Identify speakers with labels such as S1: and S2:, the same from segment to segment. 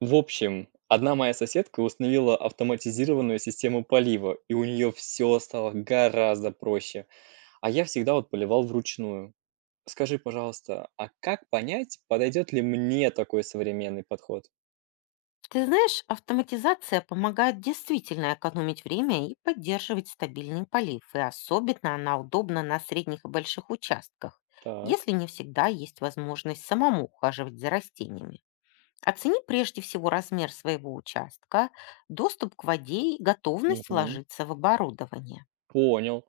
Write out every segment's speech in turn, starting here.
S1: В общем, одна моя соседка установила автоматизированную систему полива, и у нее все стало гораздо проще. А я всегда вот поливал вручную. Скажи, пожалуйста, а как понять, подойдет ли мне такой современный подход?
S2: Ты знаешь, автоматизация помогает действительно экономить время и поддерживать стабильный полив, и особенно она удобна на средних и больших участках,
S1: Так.
S2: если не всегда есть возможность самому ухаживать за растениями. Оцени прежде всего размер своего участка, доступ к воде и готовность
S1: Мгм.
S2: вложиться в оборудование.
S1: Понял.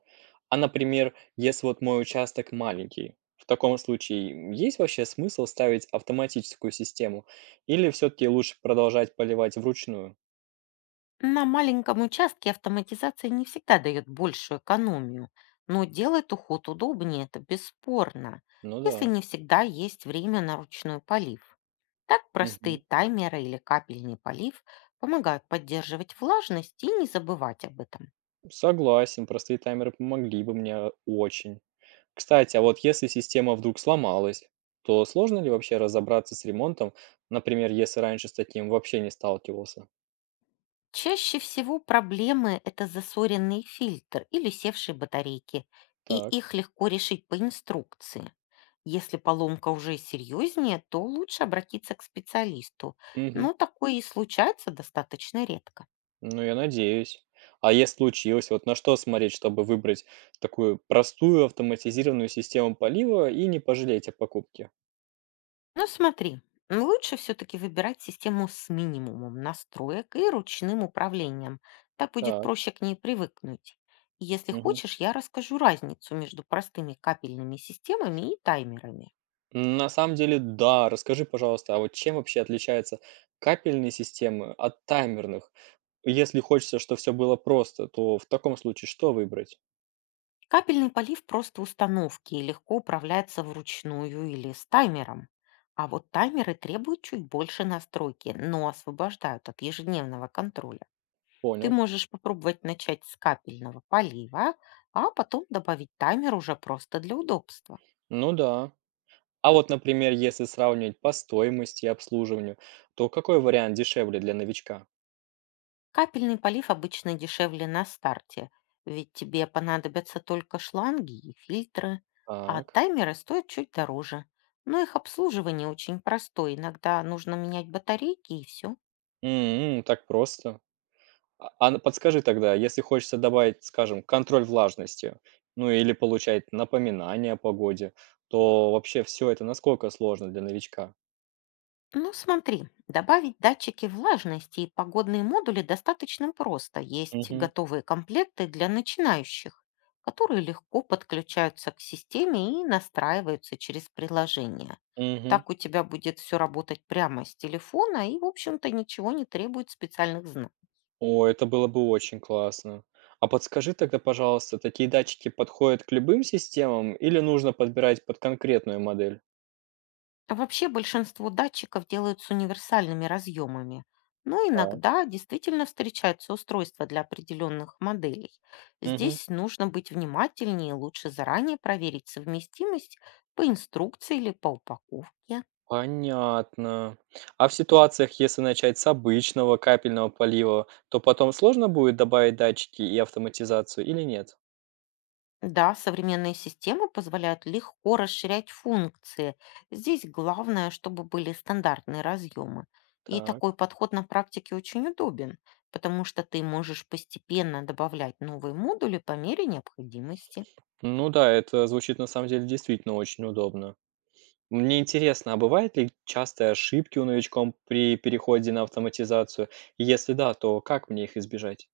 S1: А, например, если вот мой участок маленький, в таком случае есть вообще смысл ставить автоматическую систему? Или все-таки лучше продолжать поливать вручную?
S2: На маленьком участке автоматизация не всегда дает большую экономию, но делает уход удобнее, это бесспорно,
S1: Ну да.
S2: если не всегда есть время на ручной полив. Так
S1: Мгм.
S2: простые таймеры или капельный полив помогают поддерживать влажность и не забывать об этом.
S1: Согласен, простые таймеры помогли бы мне очень. Кстати, а вот если система вдруг сломалась, то сложно ли вообще разобраться с ремонтом, например, если раньше с таким вообще не сталкивался?
S2: Чаще всего проблемы – это засоренный фильтр или севшие батарейки, и
S1: Так.
S2: их легко решить по инструкции. Если поломка уже серьезнее, то лучше обратиться к специалисту,
S1: Мгм.
S2: но такое и случается достаточно редко.
S1: Ну, я надеюсь. А если случилось, вот на что смотреть, чтобы выбрать такую простую автоматизированную систему полива и не пожалеть о покупке?
S2: Но смотри, лучше все-таки выбирать систему с минимумом настроек и ручным управлением. Так будет
S1: Так.
S2: проще к ней привыкнуть. Если
S1: Мгм.
S2: хочешь, я расскажу разницу между простыми капельными системами и таймерами.
S1: На самом деле, да. Расскажи, пожалуйста, а вот чем вообще отличаются капельные системы от таймерных? Если хочется, чтобы все было просто, то в таком случае что выбрать?
S2: Капельный полив просто установки и легко управляется вручную или с таймером. А вот таймеры требуют чуть больше настройки, но освобождают от ежедневного контроля. Ты
S1: Понял.
S2: можешь попробовать начать с капельного полива, а потом добавить таймер уже просто для удобства.
S1: Ну да. А вот, например, если сравнивать по стоимости и обслуживанию, то какой вариант дешевле для новичка?
S2: Капельный полив обычно дешевле на старте, ведь тебе понадобятся только шланги и фильтры, а
S1: Так.
S2: таймеры стоят чуть дороже. Но их обслуживание очень простое, иногда нужно менять батарейки и все.
S1: М, так просто. А н подскажи тогда, если хочется добавить, скажем, контроль влажности, ну или получать напоминания о погоде, то вообще все это насколько сложно для новичка?
S2: Ну, смотри, добавить датчики влажности и погодные модули достаточно просто. Есть
S1: Мгм,
S2: готовые комплекты для начинающих, которые легко подключаются к системе и настраиваются через приложение.
S1: мгм.
S2: Так у тебя будет все работать прямо с телефона и, в общем-то, ничего не требует специальных знаний.
S1: О, это было бы очень классно. А подскажи тогда, пожалуйста, такие датчики подходят к любым системам или нужно подбирать под конкретную модель?
S2: Вообще большинство датчиков делают с универсальными разъемами, но
S1: Так.
S2: иногда действительно встречаются устройства для определенных моделей.
S1: Мгм.
S2: Здесь нужно быть внимательнее, лучше заранее проверить совместимость по инструкции или по упаковке.
S1: Понятно. А в ситуациях, если начать с обычного капельного полива, то потом сложно будет добавить датчики и автоматизацию или нет?
S2: Да, современные системы позволяют легко расширять функции. Здесь главное, чтобы были стандартные разъемы. И такой
S1: Так.
S2: подход на практике очень удобен, потому что ты можешь постепенно добавлять новые модули по мере необходимости.
S1: Ну да, это звучит на самом деле действительно очень удобно. Мне интересно, а бывают ли частые ошибки у новичком при переходе на автоматизацию? И если да, то как мне их избежать?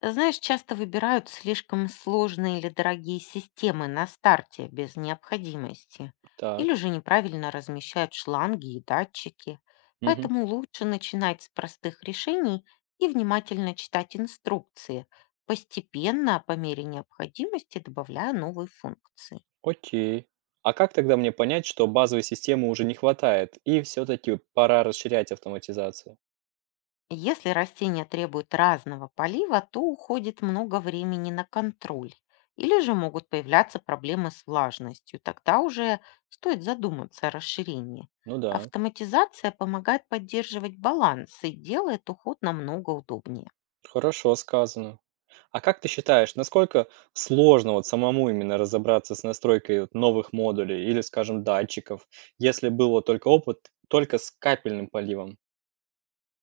S2: Знаешь, часто выбирают слишком сложные или дорогие системы на старте без необходимости, или
S1: Так,
S2: же неправильно размещают шланги и датчики.
S1: мгм,
S2: Поэтому лучше начинать с простых решений и внимательно читать инструкции, постепенно, по мере необходимости, добавляя новые функции.
S1: окей. А как тогда мне понять, что базовой системы уже не хватает и все-таки пора расширять автоматизацию?
S2: Если растения требуют разного полива, то уходит много времени на контроль. Или же могут появляться проблемы с влажностью. Тогда уже стоит задуматься о расширении.
S1: Ну да,
S2: Автоматизация помогает поддерживать баланс и делает уход намного удобнее.
S1: хорошо сказано. А как ты считаешь, насколько сложно вот самому именно разобраться с настройкой вот новых модулей или, скажем, датчиков, если был вот только опыт только с капельным поливом?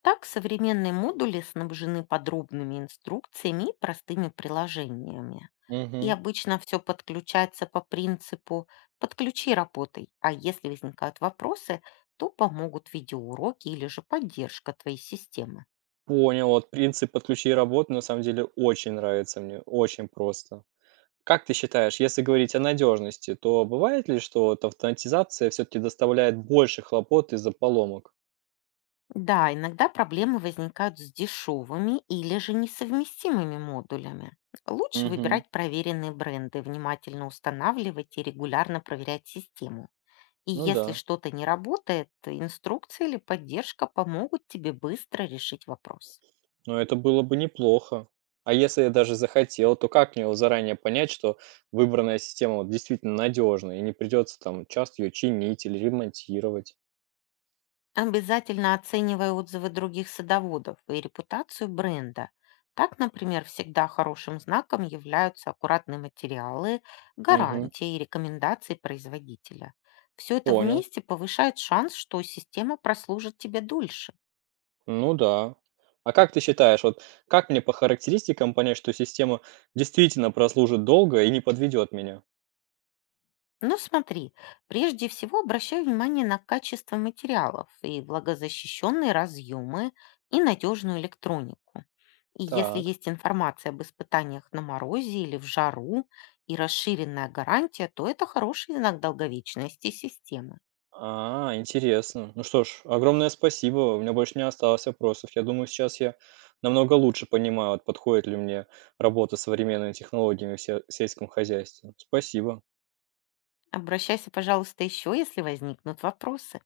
S2: Так современные модули снабжены подробными инструкциями и простыми приложениями. И
S1: Мгм.
S2: обычно все подключается по принципу «подключи, работай», а если возникают вопросы, то помогут видеоуроки или же поддержка твоей системы.
S1: Понял, вот принцип "подключи и работай" на самом деле очень нравится мне, очень просто. Как ты считаешь, если говорить о надежности, то бывает ли, что вот автоматизация все-таки доставляет больше хлопот из-за поломок?
S2: Да, иногда проблемы возникают с дешевыми или же несовместимыми модулями. Лучше
S1: Угу.
S2: выбирать проверенные бренды, внимательно устанавливать и регулярно проверять систему. И
S1: Ну
S2: если
S1: да,
S2: что-то не работает, инструкции или поддержка помогут тебе быстро решить вопрос.
S1: но это было бы неплохо. А если я даже захотел, то как мне вот заранее понять, что выбранная система вот действительно надежна и не придется там часто ее чинить или ремонтировать?
S2: Обязательно оценивай отзывы других садоводов и репутацию бренда. Так, например, всегда хорошим знаком являются аккуратные материалы,
S1: Угу.
S2: гарантии и рекомендации производителя. Все это
S1: Понял.
S2: вместе повышает шанс, что система прослужит тебе дольше.
S1: Ну да. А как ты считаешь, вот как мне по характеристикам понять, что система действительно прослужит долго и не подведет меня?
S2: Ну смотри, прежде всего обращай внимание на качество материалов и влагозащищенные разъемы и надежную электронику. И если
S1: Так.
S2: есть информация об испытаниях на морозе или в жару и расширенная гарантия, то это хороший знак долговечности системы.
S1: А, интересно. Ну что ж, огромное спасибо. У меня больше не осталось вопросов. Я думаю, сейчас я намного лучше понимаю, вот подходит ли мне работа с современными технологиями в сельском хозяйстве. Спасибо.
S2: Обращайся, пожалуйста, еще, если возникнут вопросы.